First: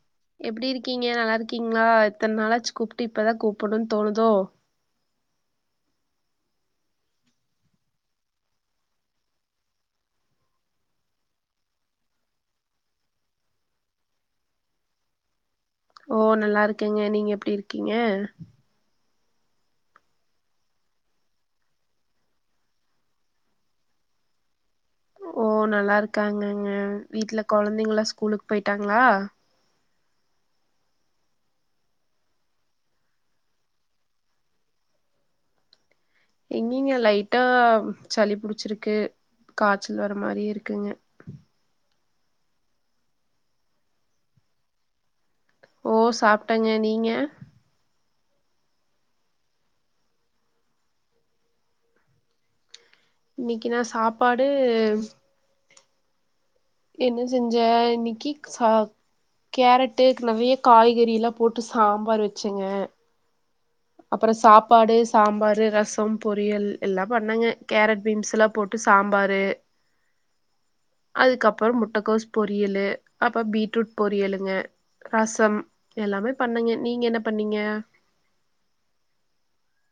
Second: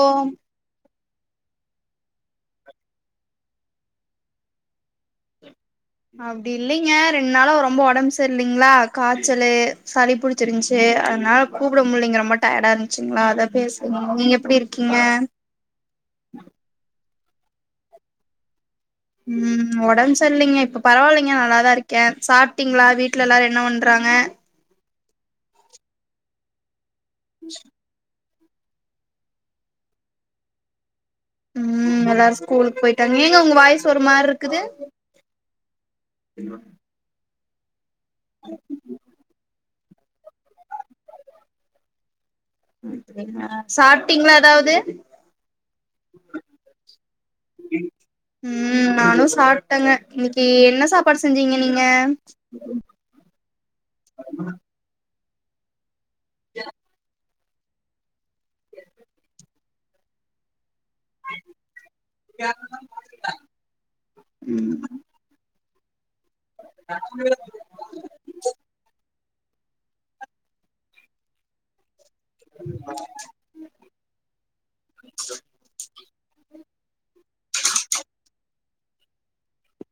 ஓம் கீங்க நல்லாருக்கீங்களா இத்தன நாளாச்சு கூப்ட்டு இப்பதா கூப்டணும்னு தோணுதோ அப்படில்லைங்க ரெண்டு நாளா ரொம்ப உடம்பு செரில்லைங்களா காச்சலு சளி புடிச்சிருச்சு அதனால கூப்ட முலைங்க ரொம்ப டயர்டா இருந்துச்சுங்களா அத பேசல நீங்க எப்படிருக்கீங்க ஓ நல்லாருக்கேங்க நீங்க எப்படி இருக்கீங்க உம் உடம்பு சரிலைங்கா இப்ப பரவாயில்லைங்க நல்லாதா இருக்கே சாப்பிட்டீங்களா வீட்டுல எல்லாரு என்ன பண்றாங்க ஓ நல்லாருக்காங்கங்க வீட்டுல குழந்தைங்கள்லா ஸ்கூலுக் போய்ட்டாங்களா உம் எல்லாரு ஸ்கூலுக்கு போயிட்டாங்க ஏங்க உங்க வாய்ஸ் ஒரு மாருரு க்குது எங்கீங்க லை ட்டா சளி புடிச்சிருக்கு கா ச்சல் வர மாரியே இருக்குங்க சாப்பிட்டீங்களா ஏதாவது ஓ சாப்பிட்டங்க நீங்க உம் நானு சா ப்டங்கா இன்னிக்கி என்ன சாப்பாடு செஞ்சீங்க நீங்க இன்னிக்கி நா சாப்பாடு என்ன செஞ்ச இன்னிக்கி சா கேரட்டு கல வி காய்கறிலா போட்டு சாம்பார் வெச்சங்க அப்புறோ ம் சாப்பாடு சாம்பாரு ரச சம் பொரியல் எல்லா பண்ணாங்க கேரட் பீன்ஸ்லா போட்டு சாம்பாரு அதுக்கப் ஒரு மு கோஸ் பொரியல்லு அப்ப பீட்ரூட் பொரியலுங்க ரசம் எல்லாமே பண்ணங்க நீங்க என்ன பண்ணீங்க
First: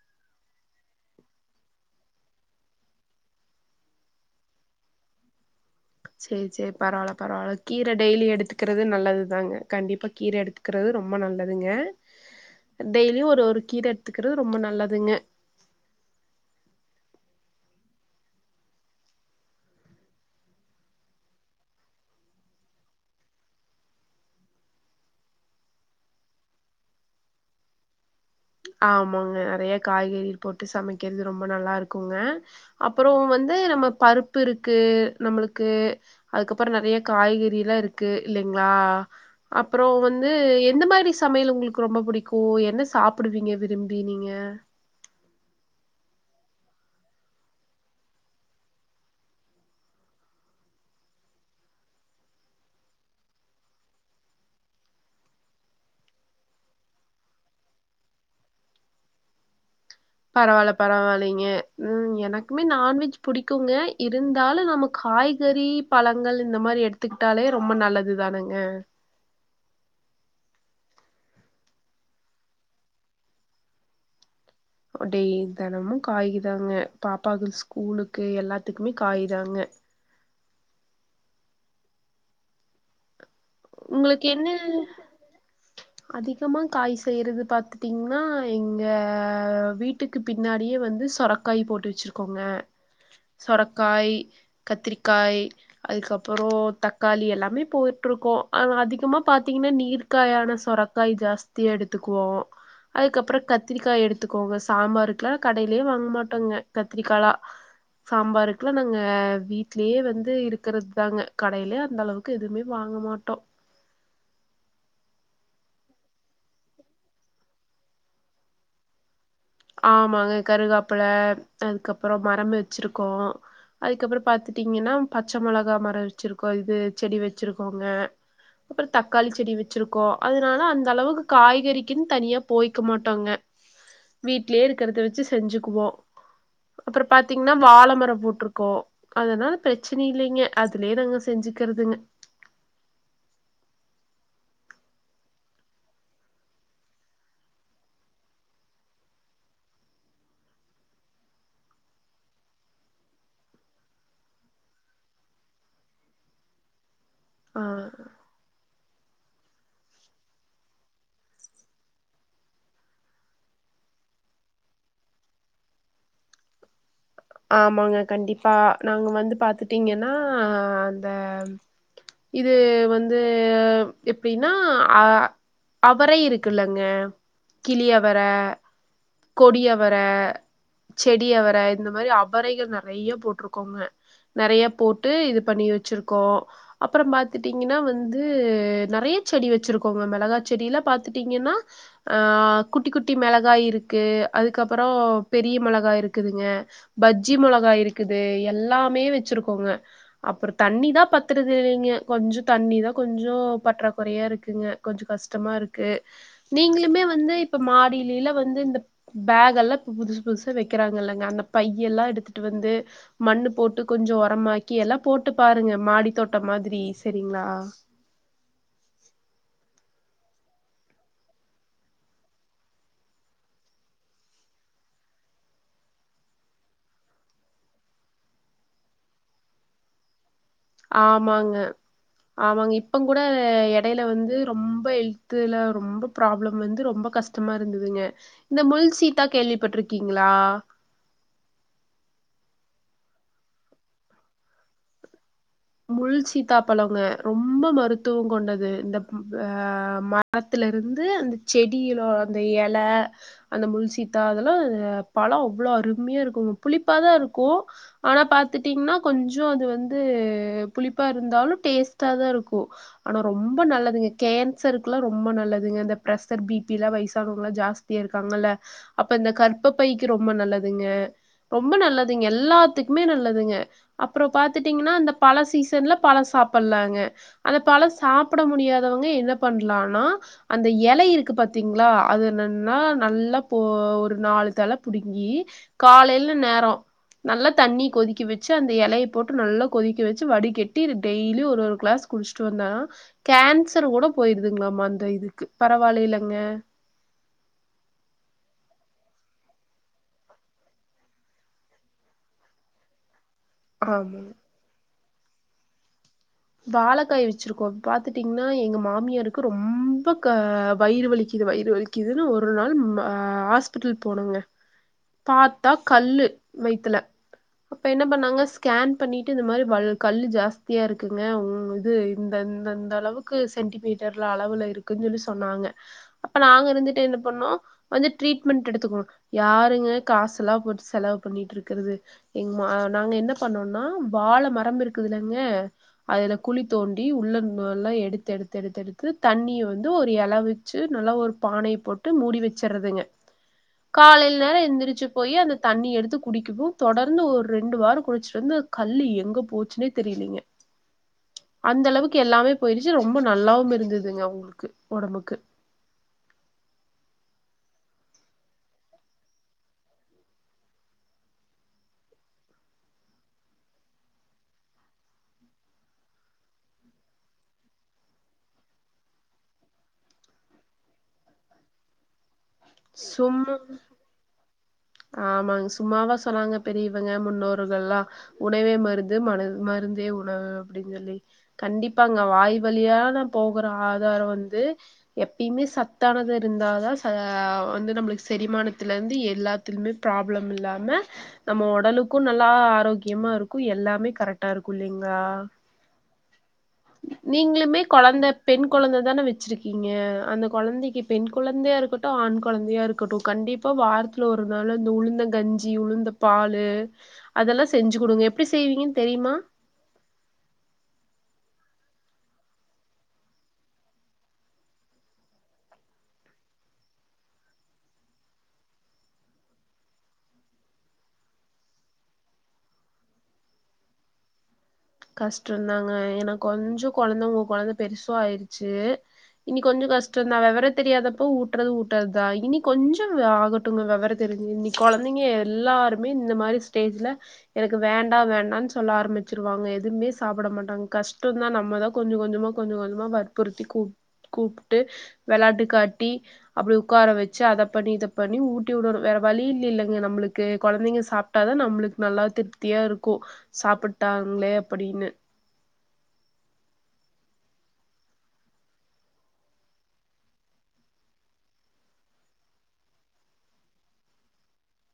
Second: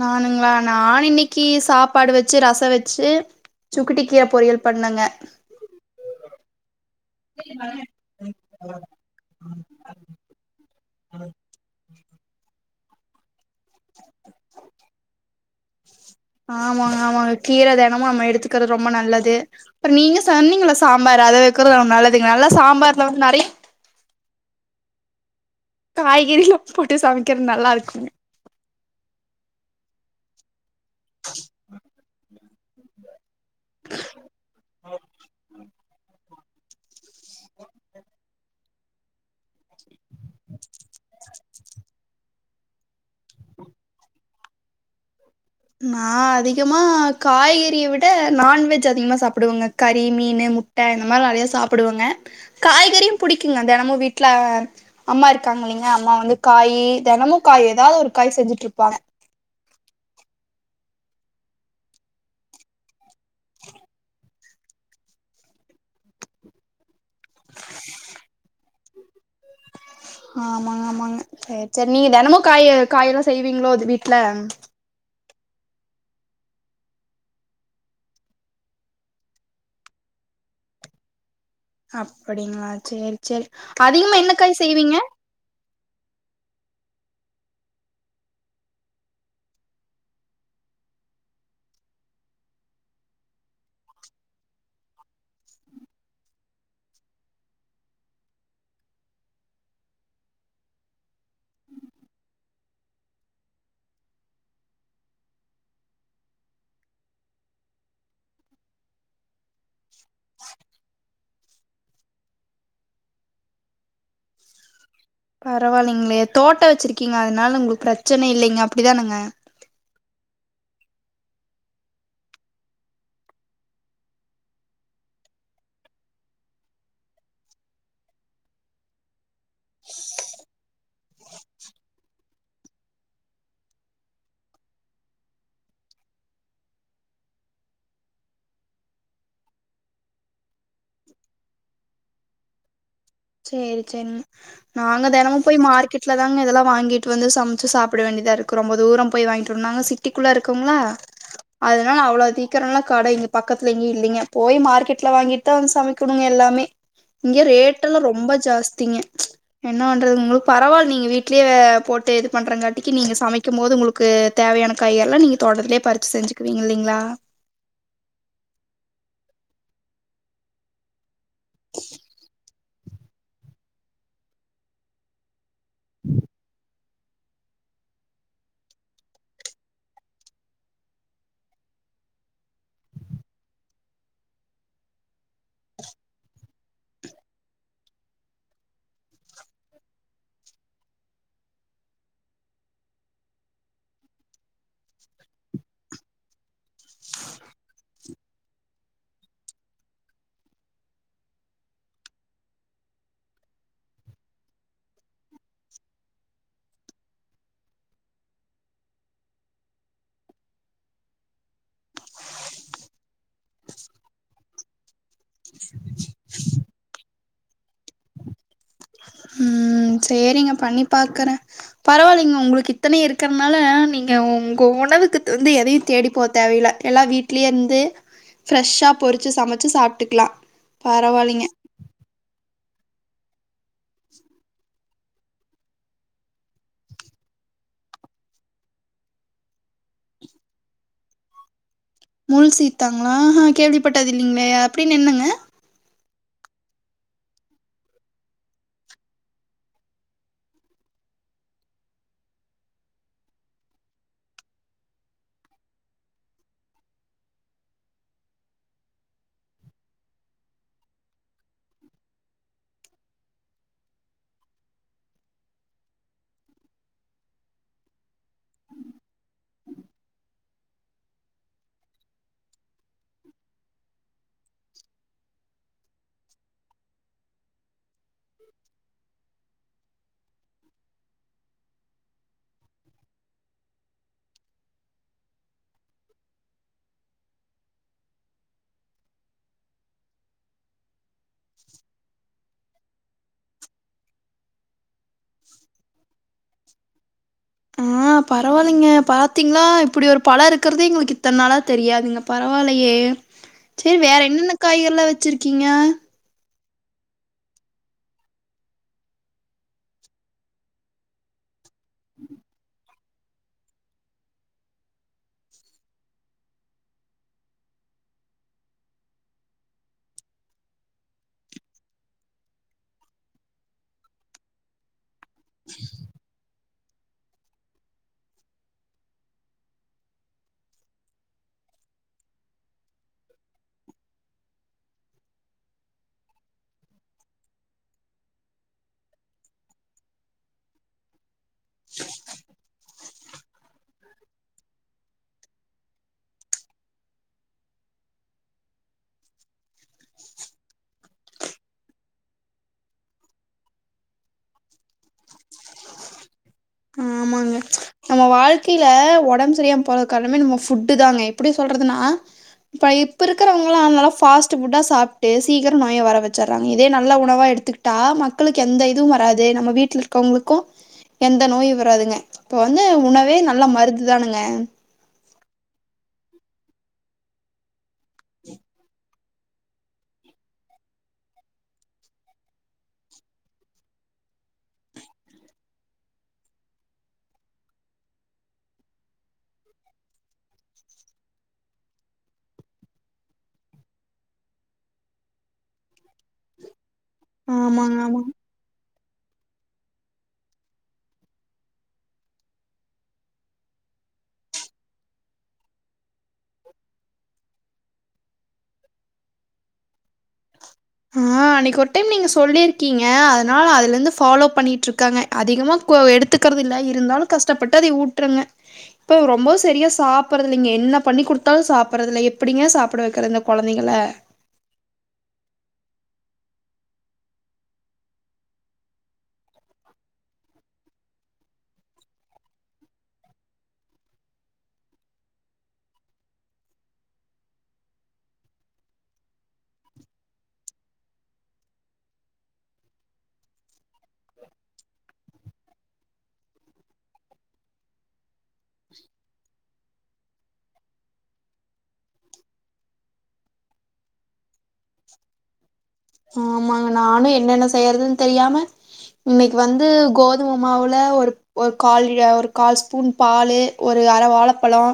நானுங்களா நானு இன்னிக்கி சாப்பாடு வெச்சு ரசோ வெச்சு சுக்கட்டி கீர பொரியல் பண்ணங்க செரி செரி பரவால பரவால கீரை டெய்லி எடுத்துக்கிறது நல்லதுதாங்க கண்டிப்பா கீரை எடுத்துக்கிறது ரொம்ப நல்லதுங்க டெய்லியு ஒரு ஒரு கீர எடுத்துக்கறது ரொம்ப நல்லதுங்க ஆமாங்க ஆமாங்க கீர தினமு நம்ம எடுத்துக்கறது ரொம்ப நல்லது அப்புறோ நீங்க சொன்னீங்கள சாம்பாரு அத வைக்கறது ரொம்ப நல்லதுங்க நல்ல சாம்பார்ல வந்து நெறைய காய்கறிலா போட்டு சமைக்கிறது நல்லா இருக்கு ஆமாங்க நறைய காய்கறி போட்டு சமைக்கிறது ரொம்ப நல்லா இருக்குங்க அப்புறோ வந் து நம்ம பருப்பு இருக்கு நம்மளுக்கு அதுக்கப்புறோ நறைய காய்கறிலா இருக்கு இல்லைங் ஆஹ் அப் [unintelligible] றோ வந்து எந்த மாரி சமையல் உங்களுக்கு ரொம்ப பிடிக்கு ஓ என்ன சாப் சாப்பிடுவீங்க விரும்பி நீங்க நா அதிகமா காய்கறியை விட நான்வெஜ் அதிகமா சாப்பிடுவங்க கறி மீனு முட்ட இந்த மாரி நெறைய சாப்பிடுவங்க காய்கறியும் புிடிக்குங்க தெனமு வீட்ல அம்மா இருக்காங்க இல்லைங்க அம்மா வந்து காய் தெனமு காய் ஏதாது ஒரு காய் செஞ்சுட்டு இருப்பாங்க பரவால்ல பரவால்லைங்க ம் எனக்குமே நான்வெஜ் புடிக்குங்க இருந்தாலும் நம்ம காய்கறி பழங்கள் இந்த மாரி எடுத்துக்கிட்டாலே ரொம்ப நல்லது தானுங்க ஆமாங்க ஆமாங்க சேர் சேரி நீங்க தெனமு காய காய் எல்லாம் செய்வீங்களோ அது வீட்டு்ல அப்டி தெனமு காய்குதாங்க பாப்பாக்கு ஸ்கூலுக்கு எல்லாத்துக்குமே காய்தாங்க அப்படிங்களா சேரி சேரி அதிகமா என்ன காய் செய்வீங்க செய்யது பார்த்துட்டீங்கன்னா எங்க வீட்டுக்கு பின்னாடியே வந்து சுரக்காய் போட்டு வச்சருக்கோங்க சுரைக்காய் கத்திரிக்காய் அதுக்கப்புறம் தக்காளி எல்லாமே போய்ட்டுருக்கோம் அதிகமா பார்த்தீங்கன்னா நீர்க காயான சுரக்காய் ஜாஸ்தியாக எடுத்துக்குவோம் அதுக்கப்புறம் கத்திரிக்காய் எடுத்துக்கோங்க சாம்பாருக்குெல்லாம் கடையிலயே வாங்க மாட்டோங்க கத்திரிக்காய்லாம் சாம்பாருக்குல்லாம் நாங்க வீ வீட்லயே வந்து இருக்கிறது தாங்க கடையில அந்தளவுக்கு எதுமே வாங்க மாட்டோம் பரவாயில்லைங்களையே தோட்ட வச்சிருக்கீங்க அதனால உங்களுக்கு பிரச்சனை இல்லைங்க அப்படி தானுங்க ஆமாங்க கருகாப்பில அதுக்கப்புறம் மரம் வச்சிருக்கோம் அதுக்கப்புறம் பாத்துட்டீங்கன்னா பச்சை மிளகாய் மரம் வச்சிருக்கோம் இது செடி வச்சிருக்கோங்க அப்புறம் தக்காளி செடி வச்சிருக்கோம் அதனால அந்த அளவுக்கு காய்கறிக்குன்னு தனியா போய்க்க மாட்டோங்க வீடலேயே இருக்கிறத வச்சு செஞ்சுக்குவோம் அப்புறம் பாத்தீங்கன்னா வாழை மரம் போட்டிருக்கோம் அதனால பிரச்சனை இல்லைங்க அதுலயே நாங்க செஞ்சுக்கிறதுங்க சேரி சேரிங்க நாங்க தினமும் போய் மார்க்கெட்ல தாங்க இதெல்லாம் வாங்கிட்டு வந்து சமைச்சு சாப்பிட வேண்டியதா இருக்கு ரொம்ப தூரம் போய் வாங்கிட்டுணும் நாங்க சிட்டிக்குள்ள இருக்குோங்களா அதனால அவ்வளவு தீக்கிரம்லாம் கடை இங்க பக்கத்துல எங்கயும் இல்லைங்க போய் மார்க்கெட்ல வாங்கிட்டுதான் வந்து சமைக்கணுங்க எல்லாமே இங்கே ரேட் ஆ ட்டல்லாம் ரொம்ப ஜாஸ்தி த்தீங்க என்ன பண்றது உங்களுக்கு பரவாயில்ல நீங்க வீட்லயே போட்டு இது பண்றங்காட்டிக்கு நீங்க சமைக்கும் போது உங்களுக்கு தேவையான காயெல்லாம் நீங்க தோட்டத்திலே பறிச்சி செஞ்சுக்குவீங்க இல்லைங்களா ஆமாங்க கண்டிப்பா நாங்க வந்து பாத்துட்டீங்கன்னா இது வந்து வந்து எப்படின்னா அஹ அவரை இருக்குல்லங்க கிளியவர கொடியவர செடியவர இந்த மாரி அவறைக நெறைய போட்டிருக்கோங்க நெறைய போட்டு இது பண்ணி வச்சிருக்கோம் அப்புறம் பார்த்துட்டீங்கன்னா வந்து நெறைய செடி வச்சிருக்கோங்க மிளகா செடியில பார்த்துட்டீங்கன்னாஹ குட்டி குட்டி மிளகாய் இருக்கு அதுக்கப்புறம் பெரிய மிளகாய் இருக்குதுங்க பஜ்ஜி மிளகாய் இருக்குது எல்லாமே வச்சிருக்கோங்க அப்புறம் தண்ணிதான் பத்துறது இல்லைங்க கொஞ்சம் தண்ணிதான் கொஞ்சம் பற்றாக்குறையா இருக்குங்க கொஞ்சம் கஷ்டமா இருக்கு நீங்களுமே வந்து இப்ப மாடியிலில வந்து இந்த பேக் எல்லாம் இப்ப புதுசு புதுசா வைக்கிறாங்க இல்லைங்க அந்த பையெல்லாம் எடுத்துட்டு வந்து மண்ணு போட்டு கொஞ்சோ உரமாக் [unintelligible] போட்டு பாருங்க மாடி தோட்டம் மாரி செரிங்ளா ம் செரிங்க பண்ணி பாக்குறே பரவாயில்லைங்க உங்களுக்கு இத்தனையு இருக்கிறனால நீங்க உங்க உணவுக்கு வந்து எதையும் தேடிப்ப தேவல எல்லாம் வீட்லயே இருந்து ஃப்ரெஷ்ஷா பொறிச்சு சமைச்சு சாப்ட்டுக்கலாம் ஆமாங்க ஆமாங்க இப்ப கூட எ கடைல வந்து ரொம்ப ஹெல்தல ரொம்ப ப்ராப்ளம் வந்து ரொம்ப கஷ்டமா இருந்ததுங்க இந்த முல் சீதா கேள்விப்பட்டிருக்கீங்களா மூல் சீத்தாங்களாஹ கேள்விப்பட்டது இல்லலைங்களையா அப்டின்னு என்னங்க முள் சீதா பழங்க ரொம்ப மருத்துவம் கொண்டது இந்தஹ மரத்தல இருந்து அந்த செடியில அந்த இலை அந்த முள் சீதா அதெல்லாம் பழம் அவ்ளோ அருமையா இருக்கும்ங்க புளிப்பா தான் இருக்கூ ஆனா பார்த்துட்டீங்கன்னா கொஞ்சோ அது வந்து புளிப்பா இருந்தாலும் டஸ்ட தான் இருக்கூ ஆனா ரொம்ப நல்லது கேன்சருல்லா ரொம்ப நல்லதுங்க இந்த பரிஷர் பீபி வயசானவங்காம் ஜாஸ்தியா இருக்காங்க அப்ப இந்த கற்ப பைக்கு ரொம்ப நல்லது ரொம்ப நல்லதுல்லாத்து எல்லதுக்குமே அப்பறோ பாத்துட்டீங்கன்னா பல சீசன்ல பழ சாப்டலாங்க அந்த பல சாப்ட முடியாதவங்க என்ன பண்ணலாண இலை இருக்கு பா்த்தீங்களா அது என்னன்னா நல்லா போ ஒரு நாலு தழ புடுங்கி காலைல நேரோ நல்லா தண்ணி கொதிக்க வச்சு அந்த எலைய போட்டு நல்லா கொதிக்க வச்சு வடி கட்டி டெய்லி ஒரு ஒரு கிளாஸ் குடிச்சுட்டு வந்தான கேன்சர் கூட போயிருதுங்களாம அந்த இதுக்கு பரவாயில்லங்க ஆஹ் பரவாயில்லைங்க பாத்தீங்களா இப்டி ஒரு பழம் இருக்கதே எங்களுக்கு இத்தனை நாளா தெரியாாதீங்க பரவாயிலயே செரி வேற ஆமாங்க என்னென்ன காய் எல்லாம் வச்சு வச்சிருக்கீங்க வாழக்காய் வச்சிருக்கோ பாத்துட்டீங்கன்னா எங்க மாமியாருக்கு ரொம்ப அ வயிறு வலிக்குது வயிறு வலிக் க்குதுன்னு ஒரு நாள் [unintelligible] ஹாஸ்பிட்டல் போனங்க பத்த கல்லு வய்த்துல என்ன பண்ணாங்க ஸ்கேன் பண்ணிட்டு இந்த மாரி கல்லு ஜாஸ்தியா இருக் இருங்க உ இது இந்தந்தந்த அளவுக்கு சென்டிமீட்டர்ல அளவு இருக்குன்னு சொல்லி சொல் சொன்னாங்க அப்ப நாங்க இருந்து என்ன பண்ணம் வந்து ட்ரீட்மெண்ட் எடுத்துக்கணும் யாருங்க காசு எல்லாம் போ செலவு பண்ணிட்டு இருக்கிறது எங்க நாங்க என்ன பண்ணோம்னா வாழை மரம் இருக்குதுலங்க அதுல குழி தோண்டி உள்ள எல்லாம் எடுத்து எடுத்து எடுத்து எடுத்து தண்ணிய வந்து ஒரு இலவிச்சு நல்லா ஒரு பானைய போட்டு மூடி வச்சறதுங்க காலைல எழுந்திரிச்சு போய் அந்த தண்ணி எடுத்து குடிக்குவோ தொடர்ந்து ஒரு ரெண்டு வாரம் குடிச்சிட்டு வந்து அந்த கல் எங்க போச்சுன்னே தெரியலீங்க அந்த அளவுக்கு எல்லாமே போயிருச்சு ரொம்ப நல்லாவும் இருந்ததுங்க ஒடம்புக்கு ஆமாங்க. நம்ம வாழ்க்கையில ஒடம்பு செரியாம போற காரமே நபட்டு தாங்க எப்படி சொல்றதுனா இ இப்ப இருக்கிறவங்கால்ா சாப்பிட்டு சீக்கரோ நோய வர வச்சடுறாங்க இதே நல்ல உணவா எடுத்துக்கிட்டா மக்களுக்கு எந்த இதுவும் வராது நம்ம வீட்டுல இருக்கவங்களுக்கூ எந்த நோய வ துங்க இப்ப வந்து உணவே சும்மா நல்ல மருந்துதானுங்க ஆமாங்க சும்மாவா சொன்னாங்க பெரிய இவங்க முன்னோர்கள்லா உணவே மருந் ம மருந்தே உணவு அப்படின்னு சொல்லி கண்டிப்பா அங்க வாய் வழியா நான் போகற ஆதாரம் வந்து எப்பயுமே சத்தானது இருந்தாதான் வந்து நம்மளுக்கு செரிமானத்துல இருந்து எல்லா ப்ராப்ளம் இல்லாம நம்ம ஒடலுக்கும் நல்லா ஆரோக்கியமா இருக்கும் எல்லாமே கரெக்டா இருக்கும் இல்லலைங்ள நீங்களுமே ஆமாங்க ஆமா. கொழந்த பெண் கொழந்த தானே வச்சிருக்கீங்க அந்த கொழந்தைக்கு பெண் கொழந்தையா இருக்கட்டும் ஆண் கொழந்தையா இருக்கட்டும் கண்டிப்பா வாரத்துல ஒரு நாாள அந்த உளுந்த கஞ்சி உளுந்த பால அதெல்லாம் செஞ்சு கொடுங்க எப்படி செய்வீங்கன்னு தெரியுமா ஆஹ் அன்னைக்கு ஒருட்டடைம் நீங்க சொல்லிருக்கீங்க அதனால அதுல இருந்து ஃபாலோ பண்ணிட்டு இருக்காங்க அதிகமா எடுத்துக்கறத இல்ல்ல இருந்தாலும் கஷ்டப்பட்டு அதை ஊட்டுருங்க இப்ப ரொம்ப சரியா சாப்பறதுில்ல்லைங்க என்ன பண்ணி குடுத்தாலும் சாப்படுறதுல்ல எப்டிங்க சாப்பிட வைக்கிறதுது இந்த கொழந்தைக கஷ்டம் இருந்தாங்க எனக்கு கொஞ்சோ குழந்த உங்க கொழந்தை பெருசும் ஆயிடுச்சு இனி கொஞ்சோ கஷ்டம் இருந்தா விவர தெரியாதப்ப ஊட்டுறது ஊட்டுறதுதா இனி கொஞ்சோ ஆகட்டும்ங்க விவர தெரிஞ்சு இனி கொழந்தைங்க எல்லாருமே இந்த மாரி ஸ்டேஜ்ல எனக்கு வேண்டாம் வேண்டாம்னு சொல்ல ஆரம்பிச்சிருவாங்க எதுவுமே சாப்பிட மாட்டாங்க கஷ்டம் தான் நம்ம தான் கொஞ்சம் கொஞ்சமா கொஞ்சம் கொஞ்சமா வற்புறுத்தி கூப்பிட்டு வெளையாட்டு காட்டி அப்படி உட்கார வச்சு அதை பண்ணி இத பண்ணி டனு வேற வழலி இல்லைங்க ங்க நம்பூல்கு குழந்தைங்க சாப்பிட்டாதா நம்மளுக்கு நல்லா திருப்தியா இருக்கு சாப்பிட்டாங்களே அப்படின்னு ஆமாங்க நானு என்னென்ன செய்யறதுன்னு தெரியாம இன்னைக்கு வந்து கோதுமை மாவுல ஒரு கால் ஒரு கால் ஸ்பூன் பால் ஒரு அர வாழைப்பழம்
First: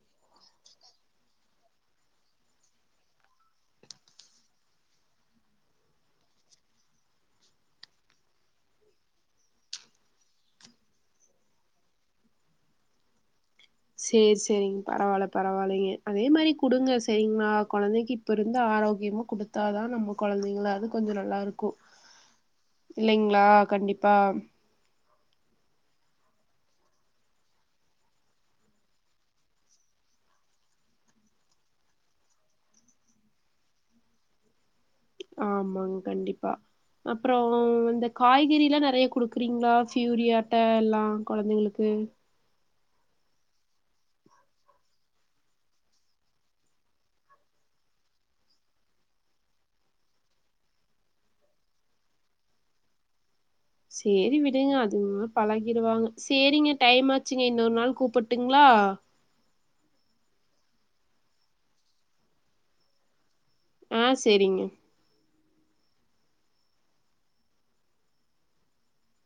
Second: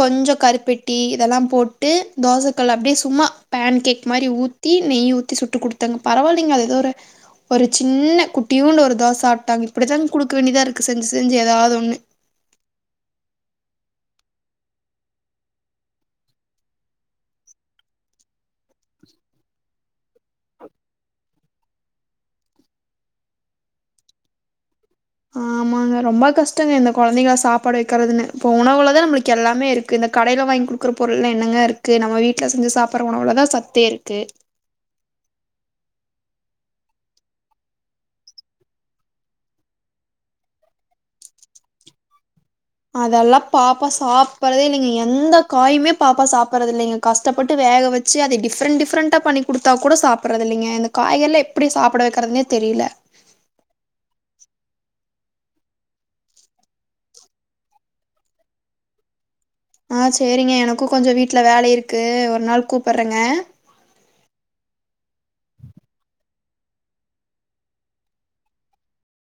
கொஞ்சோ கருப்பெட்டி இதெல்லா போட்டு தோசைக்கல் அப்படியே சும்மா பேன் கேக் மாரி ஊத்தி நெய் ஊத்தி த்தி சுட்டு குடுத்தாங்க பரவாயில்லைங்க அது ஏதோ ஒரு ஒரு சின்ன குட்டியுன்டு ஒரு தோச சாப்பிட்டாங்க இப்படித்தாங்க குடுக்க வேண்டியதா இருக்கு செஞ்சு செஞ்சு ஏதாது ஒண்ணு செரி செரிங் பரவால பரவாலைங்க அதே மாரி டுங்க சரிங்களா குழந்தைக்கு இப்ப இருந்து ஆரோக்கியமா குடுத்தாதா நம்ம குழந்தைங்களது கொஞ்சோ நல்லா இருக்கு இல்லைங்களா கண்டிப்பா ஆமாங்க ரொம்ப கஷ்டோங்க இந்த குழந்தைகள சாப்பாடு வைக்கறிறதுன்னு இப்ப உணவுலதா நம்மளுக்கு எல்லாமே இருக்கு இந்த கடையில வாங்கி குடுக்குற பொருள்ல்லா என்னங்க இருக்கு நம்ம வீட்டுல செஞ்சு சாப்பிடுற உணவுலதா சத்தே இருக்கு ஆமாங்க கண்டிப்பா அப்ரோ இந்த காய்கறி எல்லா நறைய குடுக்குறீங்களா பியூரியாட்ட எல்லா குழந்தைங்களுக்கு- அதெல்லா பாப்பா சாப்படறதுே இல்லைங்க எந்த காயுமே பாப்பா சாப்பிடுறது இல்ல்லைங்க கஷ்டப்பட்டு வேக வச்சு அத டிஃப்ரெண்டட் டிஃப்ரெண்டா பண்ணி குடுத்தா கூட சாப்பிடுறது இலைங்க இந்த காய்க எல்லா எப்படி சாப்பிட வைக்கறதுனே தெரியல செரி விடுங்க அதுவா பழகிருவாங்க சரிங்க டைம் ஆச்சுங்க இன்னொரு நாள் கூப்பிட்டுங்களா- ஆஹ் சரிங்க எனக்கு கொஞ்சோ வீட்டுல வேல இருக்கு ஒரு நாள் கூப்பிடுறங்க ஆஹ் சரிங்க